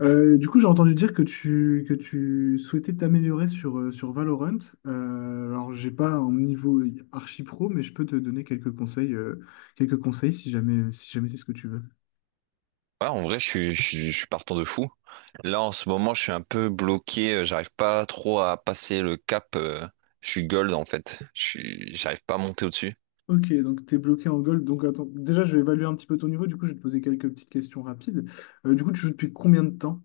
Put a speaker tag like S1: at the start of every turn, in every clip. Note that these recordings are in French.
S1: J'ai entendu dire que que tu souhaitais t'améliorer sur Valorant. J'ai pas un niveau archi pro, mais je peux te donner quelques conseils si jamais, si jamais c'est ce que tu veux.
S2: Ouais, en vrai, je suis partant de fou. Là, en ce moment, je suis un peu bloqué. J'arrive pas trop à passer le cap. Je suis gold, en fait. J'arrive pas à monter au-dessus.
S1: Ok, donc tu es bloqué en gold. Donc, attends, déjà, je vais évaluer un petit peu ton niveau. Du coup, je vais te poser quelques petites questions rapides. Tu joues depuis combien de temps?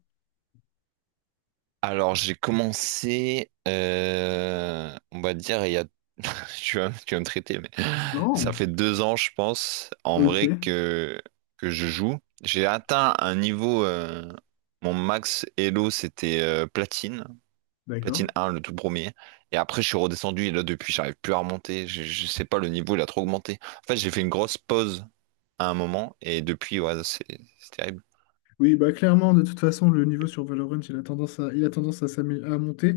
S2: Alors, j'ai commencé, on va dire, il y a, tu vas me traiter, mais
S1: Non.
S2: ça fait 2 ans, je pense, en
S1: Ok,
S2: vrai, que je joue. J'ai atteint un niveau, mon max Elo, c'était platine.
S1: d'accord.
S2: Platine 1, le tout premier. Et après, je suis redescendu et là, depuis, j'arrive plus à remonter. Je sais pas, le niveau, il a trop augmenté. En fait, j'ai fait une grosse pause à un moment et depuis, ouais, c'est terrible.
S1: Oui, bah clairement, de toute façon, le niveau sur Valorant, il a tendance à à monter,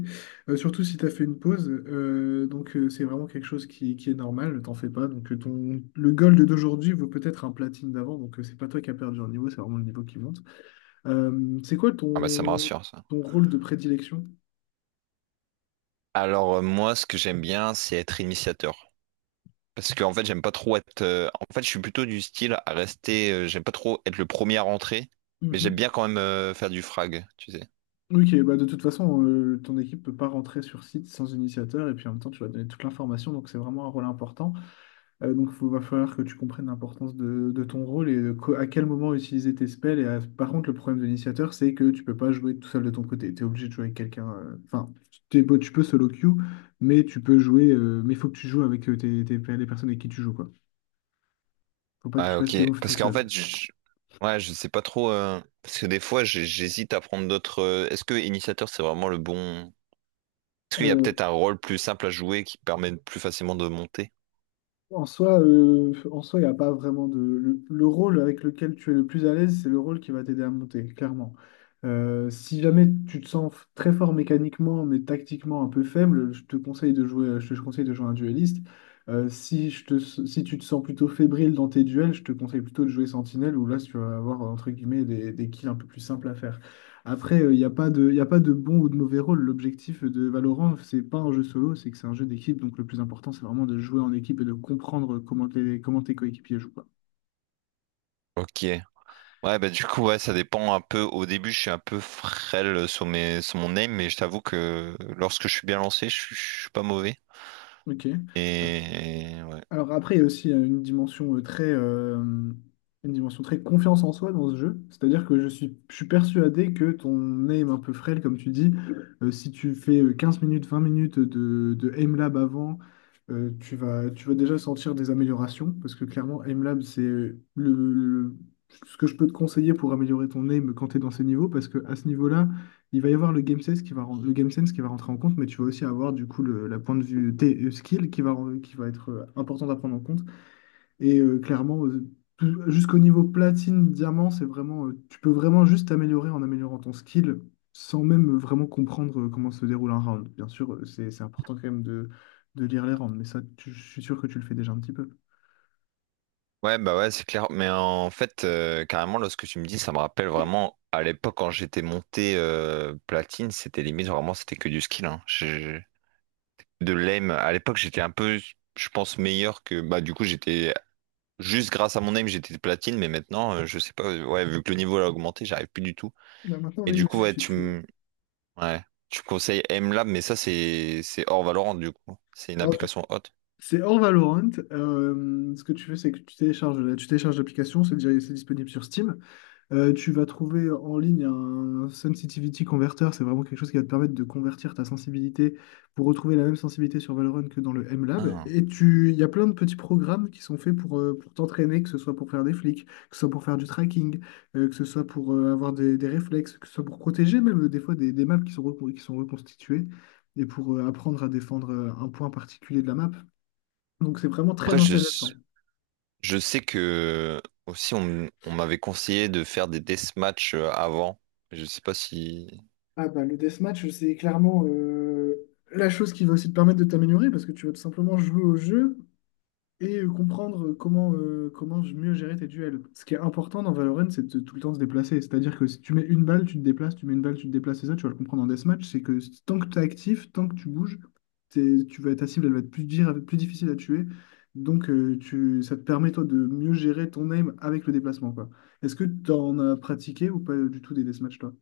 S1: surtout si tu as fait une pause. Donc, c'est vraiment quelque chose qui est normal, ne t'en fais pas. Donc, le gold d'aujourd'hui vaut peut-être un platine d'avant, donc c'est pas toi qui as perdu un niveau, c'est vraiment le niveau qui monte. Euh, c'est quoi
S2: Ah bah, ça me
S1: ton,
S2: rassure, ça.
S1: ton rôle de prédilection?
S2: Alors, moi, ce que j'aime bien, c'est être initiateur. Parce que en fait, j'aime pas trop être. En fait, je suis plutôt du style à rester. J'aime pas trop être le premier à rentrer, mais j'aime
S1: Mhm.
S2: bien quand même faire du frag, tu sais.
S1: Ok, bah de toute façon, ton équipe peut pas rentrer sur site sans initiateur, et puis en même temps, tu vas donner toute l'information, donc c'est vraiment un rôle important. Donc, il va falloir que tu comprennes l'importance de ton rôle et à quel moment utiliser tes spells. Par contre, le problème de l'initiateur, c'est que tu peux pas jouer tout seul de ton côté. Tu es obligé de jouer avec quelqu'un. Enfin, tu peux solo queue, mais tu peux jouer. Mais il faut que tu joues avec les personnes avec qui tu joues, quoi. Faut pas que tu
S2: Ouais,
S1: fasses
S2: ok.
S1: tes moves tout
S2: Parce qu'en
S1: seul.
S2: fait, je... ouais, je sais pas trop. Parce que des fois, j'hésite à prendre d'autres. Est-ce que initiateur, c'est vraiment le bon. Est-ce qu'il y a
S1: Euh,
S2: peut-être un rôle plus simple à jouer qui permet plus facilement de monter?
S1: En soi, il n'y a pas vraiment de... Le rôle avec lequel tu es le plus à l'aise, c'est le rôle qui va t'aider à monter, clairement. Si jamais tu te sens très fort mécaniquement, mais tactiquement un peu faible, je te conseille de jouer un dueliste. Si tu te sens plutôt fébrile dans tes duels, je te conseille plutôt de jouer Sentinelle, où là, tu vas avoir, entre guillemets, des kills un peu plus simples à faire. Après, il n'y a pas de, y a pas de bon ou de mauvais rôle. L'objectif de Valorant, c'est pas un jeu solo, c'est un jeu d'équipe. Donc le plus important, c'est vraiment de jouer en équipe et de comprendre comment tes coéquipiers jouent, quoi.
S2: Ok. Ouais, bah du coup, ouais, ça dépend un peu. Au début, je suis un peu frêle sur sur mon aim, mais je t'avoue que lorsque je suis bien lancé, je suis pas mauvais.
S1: Ok.
S2: Et et ouais.
S1: Alors après, il y a aussi une dimension une dimension très confiance en soi dans ce jeu. C'est-à-dire que je suis persuadé que ton aim un peu frêle, comme tu dis, si tu fais 15 minutes, 20 minutes de aim lab avant, tu vas déjà sentir des améliorations. Parce que clairement, aim lab, c'est ce que je peux te conseiller pour améliorer ton aim quand tu es dans ces niveaux. Parce que à ce niveau-là, il va y avoir le game sense qui va rentrer en compte, mais tu vas aussi avoir du coup le, la point de vue T- skill qui va être important à prendre en compte. Et clairement, jusqu'au niveau platine, diamant, c'est vraiment, tu peux vraiment juste t'améliorer en améliorant ton skill sans même vraiment comprendre comment se déroule un round. Bien sûr, c'est important quand même de lire les rounds, mais ça, je suis sûr que tu le fais déjà un petit peu.
S2: Ouais, bah ouais, c'est clair. Mais en fait, carrément, lorsque tu me dis, ça me rappelle vraiment à l'époque quand j'étais monté platine, c'était limite vraiment, c'était que du skill, hein. De l'aim. À l'époque, j'étais un peu, je pense, meilleur que. Bah, du coup, j'étais juste grâce à mon aim, j'étais platine, mais maintenant, je sais pas. Ouais, vu que le niveau a augmenté, j'arrive plus du tout.
S1: Bah, maintenant,
S2: Et
S1: là, il
S2: du
S1: me
S2: coup, ouais,
S1: suffit
S2: tu
S1: plus. Ouais.
S2: me Ouais. Tu conseilles MLab, mais ça, c'est hors Valorant, du coup. C'est une
S1: Alors,
S2: application haute.
S1: c'est hors Valorant. Ce que tu fais, c'est que tu télécharges l'application, c'est disponible sur Steam. Tu vas trouver en ligne un sensitivity converter, c'est vraiment quelque chose qui va te permettre de convertir ta sensibilité pour retrouver la même sensibilité sur Valorant que dans le MLab.
S2: Ah.
S1: Il y a plein de petits programmes qui sont faits pour t'entraîner, que ce soit pour faire des flics, que ce soit pour faire du tracking, que ce soit pour avoir des réflexes, que ce soit pour protéger même des fois des maps qui sont, qui sont reconstituées et pour apprendre à défendre un point particulier de la map. Donc c'est vraiment très
S2: Après,
S1: intéressant.
S2: je sais que aussi, on m'avait conseillé de faire des deathmatchs avant. Je sais pas si.
S1: Ah bah le deathmatch, c'est clairement la chose qui va aussi te permettre de t'améliorer parce que tu vas tout simplement jouer au jeu et comprendre comment mieux gérer tes duels. Ce qui est important dans Valorant, c'est de tout le temps se déplacer. C'est-à-dire que si tu mets une balle, tu te déplaces, tu mets une balle, tu te déplaces, et ça, tu vas le comprendre en deathmatch, c'est que si, tant que tu es actif, tant que tu bouges, ta cible, elle va être plus, dire, plus difficile à tuer. Donc ça te permet toi de mieux gérer ton aim avec le déplacement, quoi. Est-ce que tu en as pratiqué ou pas du tout des deathmatchs, toi?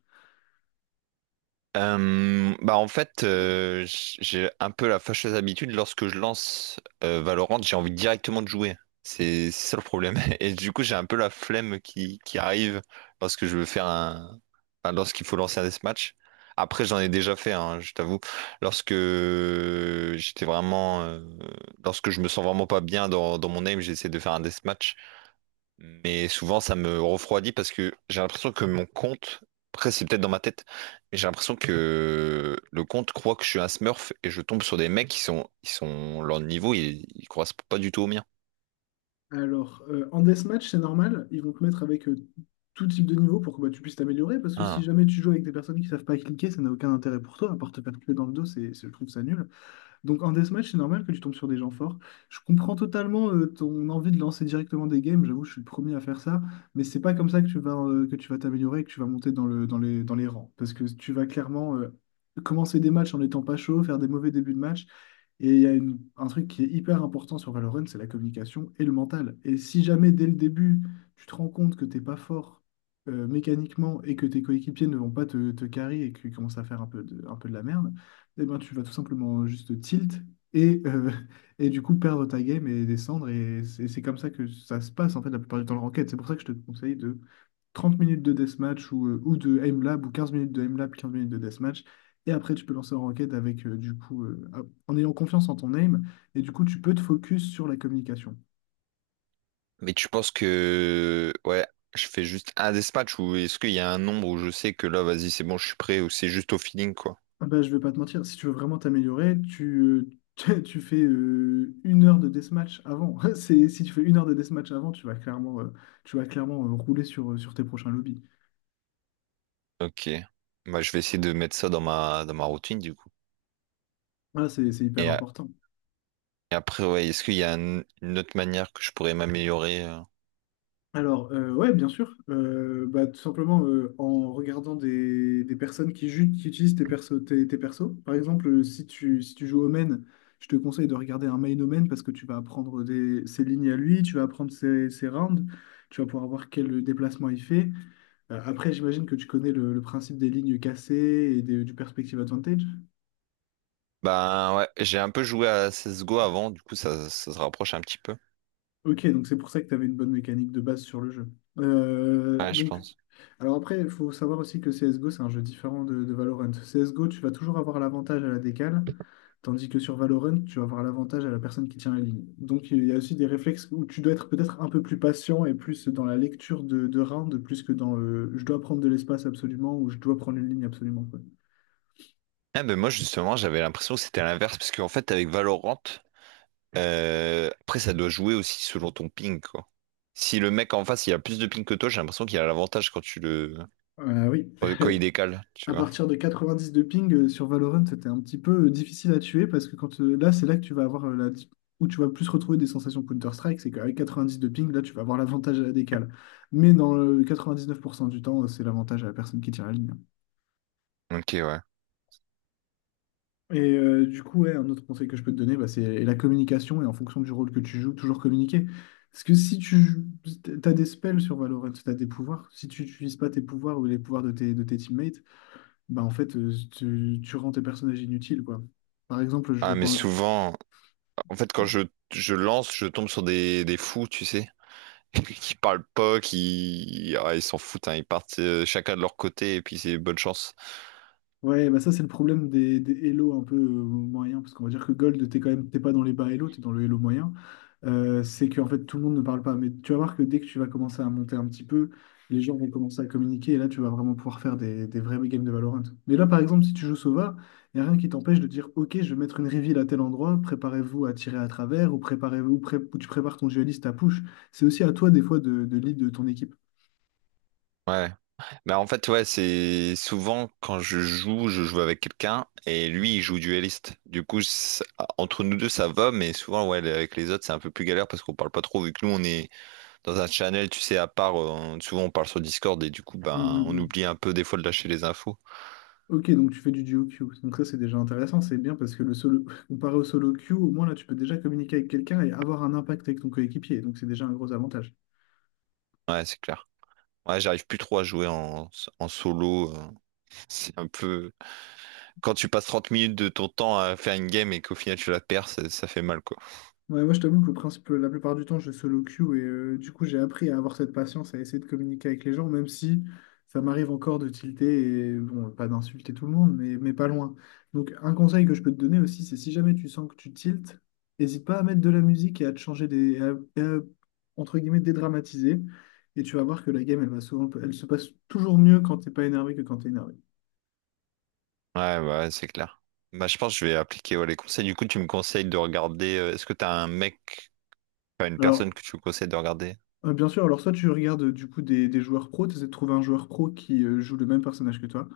S2: Bah en fait, j'ai un peu la fâcheuse habitude, lorsque je lance Valorant, j'ai envie directement de jouer. C'est ça le problème. Et du coup, j'ai un peu la flemme qui arrive lorsque je veux faire un... enfin, lorsqu'il faut lancer un deathmatch. Après, j'en ai déjà fait, hein, je t'avoue. Lorsque j'étais vraiment... Lorsque je me sens vraiment pas bien dans mon aim, j'essaie de faire un deathmatch. Mais souvent, ça me refroidit parce que j'ai l'impression que mon compte, après, c'est peut-être dans ma tête, mais j'ai l'impression que le compte croit que je suis un smurf et je tombe sur des mecs ils sont, leur niveau, ils correspondent pas du tout au mien.
S1: Alors, en deathmatch, c'est normal, ils vont te mettre avec tout type de niveau pour que bah, tu puisses t'améliorer, parce que si
S2: Ah.
S1: jamais tu joues avec des personnes qui savent pas cliquer, ça n'a aucun intérêt pour toi, à part te faire tuer dans le dos, je trouve ça nul. Donc en deathmatch, c'est normal que tu tombes sur des gens forts. Je comprends totalement ton envie de lancer directement des games, j'avoue, je suis le premier à faire ça, mais c'est pas comme ça que tu vas t'améliorer, et que tu vas monter dans dans les rangs, parce que tu vas clairement... Commencer des matchs en n'étant pas chaud, faire des mauvais débuts de match, et il y a un truc qui est hyper important sur Valorant, c'est la communication et le mental. Et si jamais dès le début, tu te rends compte que t'es pas fort mécaniquement et que tes coéquipiers ne vont pas te carry et qu'ils commencent à faire un peu de la merde, eh ben tu vas tout simplement juste tilt et et du coup perdre ta game et descendre. Et c'est comme ça que ça se passe en fait la plupart du temps le ranked. C'est pour ça que je te conseille de 30 minutes de deathmatch ou, ou de aimlab ou 15 minutes de aimlab, 15 minutes de deathmatch. Et après, tu peux lancer en ranked avec, en ayant confiance en ton aim. Et du coup, tu peux te focus sur la communication.
S2: Mais tu penses que, ouais, je fais juste un dispatch ou est-ce qu'il y a un nombre où je sais que là, vas-y, c'est bon, je suis prêt ou c'est juste au feeling, quoi?
S1: Ah bah, je vais pas te mentir, si tu veux vraiment t'améliorer, tu fais une heure de deathmatch avant. C'est, si tu fais une heure de deathmatch avant, tu vas clairement rouler sur, sur tes prochains lobbies.
S2: Ok. Bah, je vais essayer de mettre ça dans dans ma routine, du coup.
S1: Voilà, c'est hyper
S2: Et, a-
S1: important.
S2: et après, ouais, est-ce qu'il y a une autre manière que je pourrais m'améliorer? Euh?
S1: Alors, bien sûr. Bah, tout simplement en regardant des personnes qui utilisent tes persos, tes persos. Par exemple, si tu joues au je te conseille de regarder un main au parce que tu vas apprendre ses lignes à lui, tu vas apprendre ses rounds, tu vas pouvoir voir quel déplacement il fait. Après, j'imagine que tu connais le principe des lignes cassées et du perspective advantage.
S2: Ben ouais, j'ai un peu joué à CSGO avant, du coup ça, ça se rapproche un petit peu.
S1: Ok, donc c'est pour ça que tu avais une bonne mécanique de base sur le jeu. Euh,
S2: Ouais, je
S1: donc,
S2: pense.
S1: Alors après, il faut savoir aussi que CSGO, c'est un jeu différent de Valorant. CSGO, tu vas toujours avoir l'avantage à la décale, tandis que sur Valorant, tu vas avoir l'avantage à la personne qui tient la ligne. Donc il y a aussi des réflexes où tu dois être peut-être un peu plus patient et plus dans la lecture de round, plus que dans le je dois prendre de l'espace absolument ou je dois prendre une ligne absolument, quoi.
S2: Ah ben moi justement j'avais l'impression que c'était l'inverse, parce qu'en fait avec Valorant, après ça doit jouer aussi selon ton ping, quoi. Si le mec en face il a plus de ping que toi, j'ai l'impression qu'il a l'avantage quand tu le.
S1: Oui,
S2: Quand il décale, tu
S1: à
S2: vois.
S1: partir de 90 de ping sur Valorant, c'était un petit peu difficile à tuer parce que quand là, c'est là que tu vas avoir où tu vas plus retrouver des sensations Counter-Strike, c'est qu'avec 90 de ping, là, tu vas avoir l'avantage à la décale. Mais dans le 99% du temps, c'est l'avantage à la personne qui tire la ligne.
S2: Ok, ouais.
S1: Et un autre conseil que je peux te donner, bah, c'est la communication et en fonction du rôle que tu joues, toujours communiquer. Parce que si tu as des spells sur Valorant, tu as des pouvoirs, si tu n'utilises pas tes pouvoirs ou les pouvoirs de de tes teammates, bah en fait, tu rends tes personnages inutiles, quoi. Par exemple, je
S2: Ah
S1: vais
S2: mais
S1: prendre...
S2: souvent, en fait je lance, je tombe sur des fous, tu sais. Qui parlent pas, qui. Ah, ils s'en foutent, hein. Ils partent chacun de leur côté et puis c'est bonne chance.
S1: Ouais, bah ça, c'est le problème des Hello un peu moyens, parce qu'on va dire que Gold, t'es pas dans les bas Hello, t'es dans le Hello moyen. C'est qu'en fait, tout le monde ne parle pas. Mais tu vas voir que dès que tu vas commencer à monter un petit peu, les gens vont commencer à communiquer, et là, tu vas vraiment pouvoir faire des vrais games de Valorant. Mais là, par exemple, si tu joues Sova, il n'y a rien qui t'empêche de dire, OK, je vais mettre une reveal à tel endroit, préparez-vous à tirer à travers, ou ou tu prépares ton dueliste à push. C'est aussi à toi, des fois, de lead de ton équipe.
S2: Ouais. Bah en fait, ouais, c'est souvent quand je joue avec quelqu'un et lui, il joue dueliste. Du coup, entre nous deux, ça va, mais souvent, ouais, avec les autres, c'est un peu plus galère parce qu'on parle pas trop, vu que nous, on est dans un channel, tu sais, à part, souvent, on parle sur Discord et du coup,
S1: Mm,
S2: ben,
S1: mm,
S2: on
S1: mm.
S2: oublie un peu des fois de lâcher les infos.
S1: Ok, donc tu fais du duo queue. Donc ça, c'est déjà intéressant, c'est bien parce que le solo, comparé au solo queue, au moins là, tu peux déjà communiquer avec quelqu'un et avoir un impact avec ton coéquipier. Donc c'est déjà un gros avantage.
S2: Ouais, c'est clair. Ouais, j'arrive plus trop à jouer en solo. C'est un peu. Quand tu passes 30 minutes de ton temps à faire une game et qu'au final tu la perds, ça fait mal, quoi.
S1: Ouais, moi, je t'avoue que le principe, la plupart du temps, je solo queue et du coup, j'ai appris à avoir cette patience, à essayer de communiquer avec les gens, même si ça m'arrive encore de tilter et bon, pas d'insulter tout le monde, mais pas loin. Donc, un conseil que je peux te donner aussi, c'est si jamais tu sens que tu tiltes, n'hésite pas à mettre de la musique et à te changer des, et à, entre guillemets, dédramatiser. Et tu vas voir que la game, elle se passe toujours mieux quand t'es pas énervé que quand t'es énervé.
S2: Ouais, bah, ouais, c'est clair. Bah, je pense que je vais appliquer ouais, les conseils. Du coup, tu me conseilles de regarder. Est-ce que t'as un mec, enfin une
S1: Alors,
S2: personne que tu me conseilles de regarder?
S1: Bien sûr, alors soit tu regardes des joueurs pro, tu essaies de trouver un joueur pro qui joue le même personnage que toi,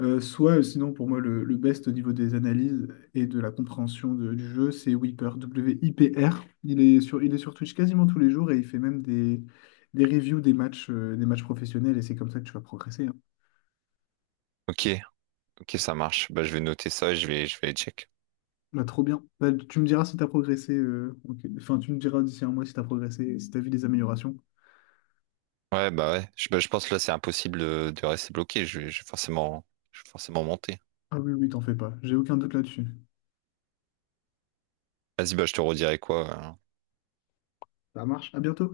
S1: Soit, sinon pour moi le best au niveau des analyses et de la compréhension du jeu, c'est Wiper, W-I-P-R. Il est sur Twitch quasiment tous les jours et il fait même des reviews des matchs professionnels et c'est comme ça que tu vas progresser, hein.
S2: Ok, ok, ça marche. Bah, je vais noter ça et je vais les check.
S1: Bah, trop bien. Bah, tu me diras si tu as progressé, ok. Enfin tu me diras d'ici un mois si tu as progressé, si tu as vu des améliorations.
S2: Ouais, bah ouais. Je pense que là, c'est impossible de rester bloqué. Je vais forcément monter.
S1: Ah oui, oui, t'en fais pas, j'ai aucun doute là-dessus.
S2: Vas-y, bah, je te redirai quoi.
S1: Ça marche, à bientôt.